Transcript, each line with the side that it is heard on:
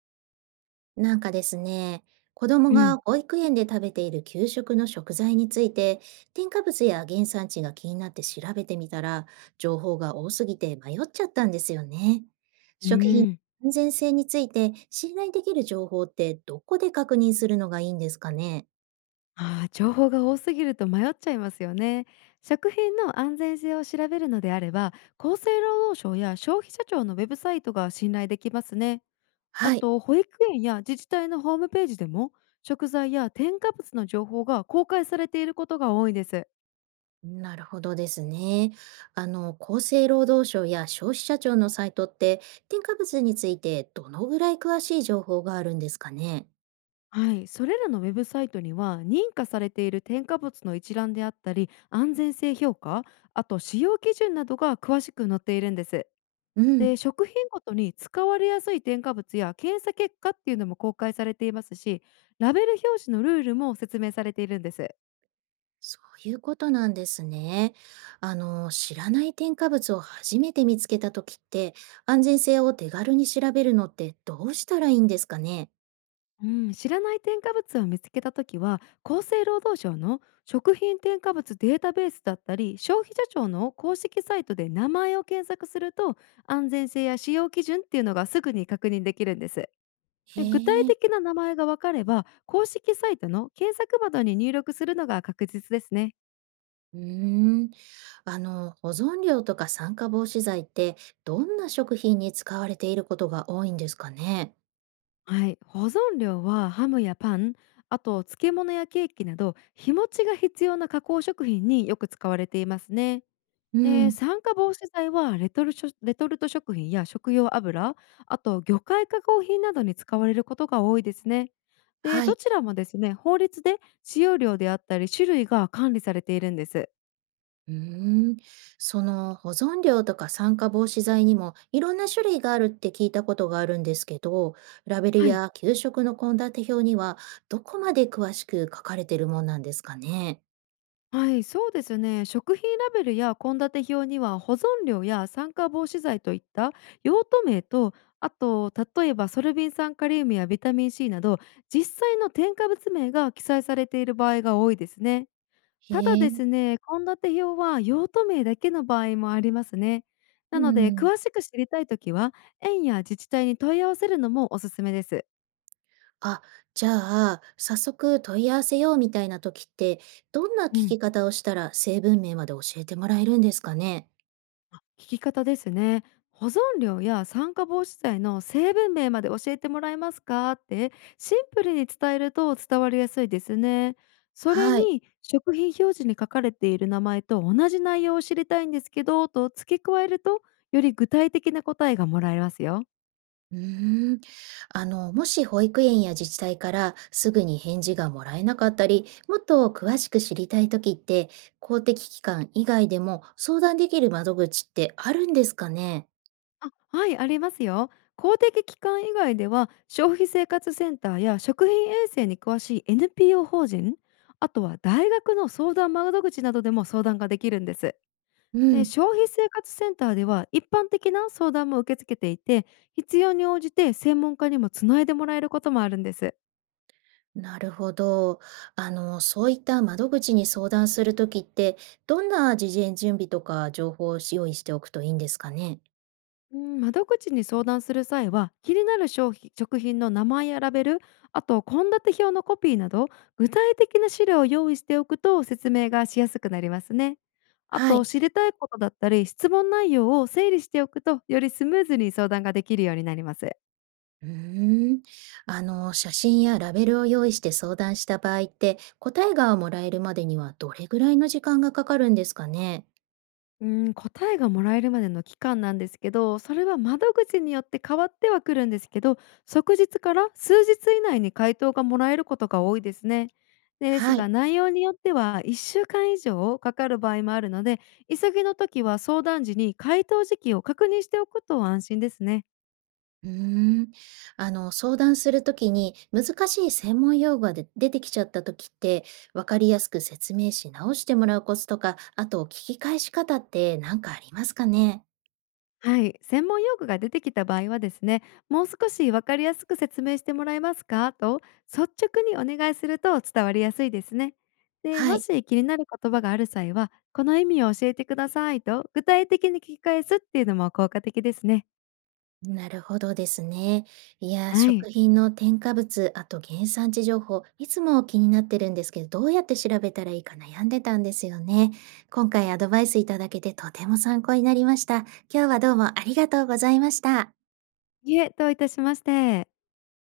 right: なんかですね、子供
left: う
right: が
left: ん。
right: 保育園で食べている給食の食材について、添加物や原産地が気になって調べてみたら、情報が多すぎて迷っちゃったんですよね。
left: う
right: 食品
left: ーん。
right: の安全性について信頼できる情報ってどこで確認するのがいいんですかね？
left: ああ、情報が多すぎると迷っちゃいますよね。食品の安全性を調べるのであれば、厚生労働省や消費者庁のウェブサイトが信頼できますね。あ
right: はい。
left: と、保育園や自治体のホームページでも、食材や添加物の情報が公開されていることが多いです。
right: なるほどですね。厚生労働省や消費者庁のサイトって、添加物についてどのぐらい詳しい情報があるんですかね？
left: はい、それらのウェブサイトには認可されている添加物の一覧であったり安全性評価あと使用基準などが詳しく載っているんです。
right: うん。
left: で、食品ごとに使われやすい添加物や検査結果っていうのも公開されていますし、ラベル表紙のルールも説明されているんです。
right: そういうことなんですね。知らない添加物を初めて見つけたときって、安全性を手軽に調べるのってどうしたらいいんですかね？
left: うん、知らない添加物を見つけたときは、厚生労働省の食品添加物データベースだったり、消費者庁の公式サイトで名前を検索すると、安全性や使用基準っていうのがすぐに確認できるんです。
right: へ
left: で、具体
right: え。
left: 的な名前がわかれば、公式サイトの検索窓に入力するのが確実ですね。
right: うーん。保存料とか酸化防止剤って、どんな食品に使われていることが多いんですかね？
left: はい、保存料はハムやパン、あと漬物やケーキなど日持ちが必要な加工食品によく使われていますね。
right: う
left: で、
right: ん。
left: 酸化防止剤はレトルト食品や食用油、あと魚介加工品などに使われることが多いですね。で、
right: は
left: ど
right: い。
left: ちらもですね、法律で使用量であったり種類が管理されているんです。
right: うーん、その保存料とか酸化防止剤にもいろんな種類があるって聞いたことがあるんですけど、ラベル
left: はい
right: や給食の献立表にはどこまで詳しく書かれてるもんなんですかね。
left: はい、そうですね。食品ラベルや献立表には保存料や酸化防止剤といった用途名と、あと例えばソルビン酸カリウムやビタミンC など実際の添加物名が記載されている場合が多いですね。
right: へ
left: ただで
right: え、
left: すね、献立表は用途名だけの場合もありますね。な
right: う
left: ので、
right: ん。
left: 詳しく知りたいときは園や自治体に問い合わせるのもおすすめです。
right: あ、じゃあ、早速問い合わせようみたいな時って、どんな聞
left: うん、
right: き方をしたら成分名まで教えてもらえるんですかね。
left: 聞き方ですね。保存料や酸化防止剤の成分名まで教えてもらえますかって、シンプルに伝えると伝わりやすいですね。それ
right: はい。
left: に、食品表示に書かれている名前と同じ内容を知りたいんですけどと付け加えると、より具体的な答えがもらえますよ。
right: うーん、もし保育園や自治体からすぐに返事がもらえなかったり、もっと詳しく知りたいときって、公的機関以外でも相談できる窓口ってあるんですかね？
left: あ、はいありますよ。公的機関以外では消費生活センターや食品衛生に詳しい NPO 法人、あとは大学の相談窓口などでも相談ができるんです。
right: う
left: で、
right: ん、
left: 消費生活センターでは一般的な相談も受け付けていて、必要に応じて専門家にもつないでもらえることもあるんです。
right: なるほど。そういった窓口に相談するときって、どんな事前準備とか情報を用意しておくといいんですかね？
left: うん、窓口に相談する際は、気になる商品食品の名前やラベル、あと献立表のコピーなど、具体的な資料を用意しておくと説明がしやすくなりますね。あ
right: は
left: と、
right: い。
left: 知りたいことだったり、質問内容を整理しておくと、よりスムーズに相談ができるようになります。
right: うーん。写真やラベルを用意して相談した場合って、答えがもらえるまでにはどれぐらいの時間がかかるんですかね？
left: うん、答えがもらえるまでの期間なんですけど、それは窓口によって変わってはくるんですけど、即日から数日以内に回答がもらえることが多いですね。です
right: はい。
left: が、内容によっては1週間以上かかる場合もあるので、急ぎの時は相談時に回答時期を確認しておくと安心ですね。
right: うーん。相談するときに難しい専門用語が出てきちゃったときって、わかりやすく説明し直してもらうコツとか、あと聞き返し方って何かありますかね？
left: はい、専門用語が出てきた場合はですね、もう少し分かりやすく説明してもらえますかと、率直にお願いすると伝わりやすいですね。で、
right: は
left: も
right: い。
left: し気になる言葉がある際は、この意味を教えてくださいと具体的に聞き返すっていうのも効果的ですね。
right: なるほどですね。いやー、
left: はい。
right: 食品の添加物、あと原産地情報、いつも気になってるんですけど、どうやって調べたらいいか悩んでたんですよね。今回アドバイスいただけてとても参考になりました。今日はどうもありがとうございました。
left: いえ、どういたしまして。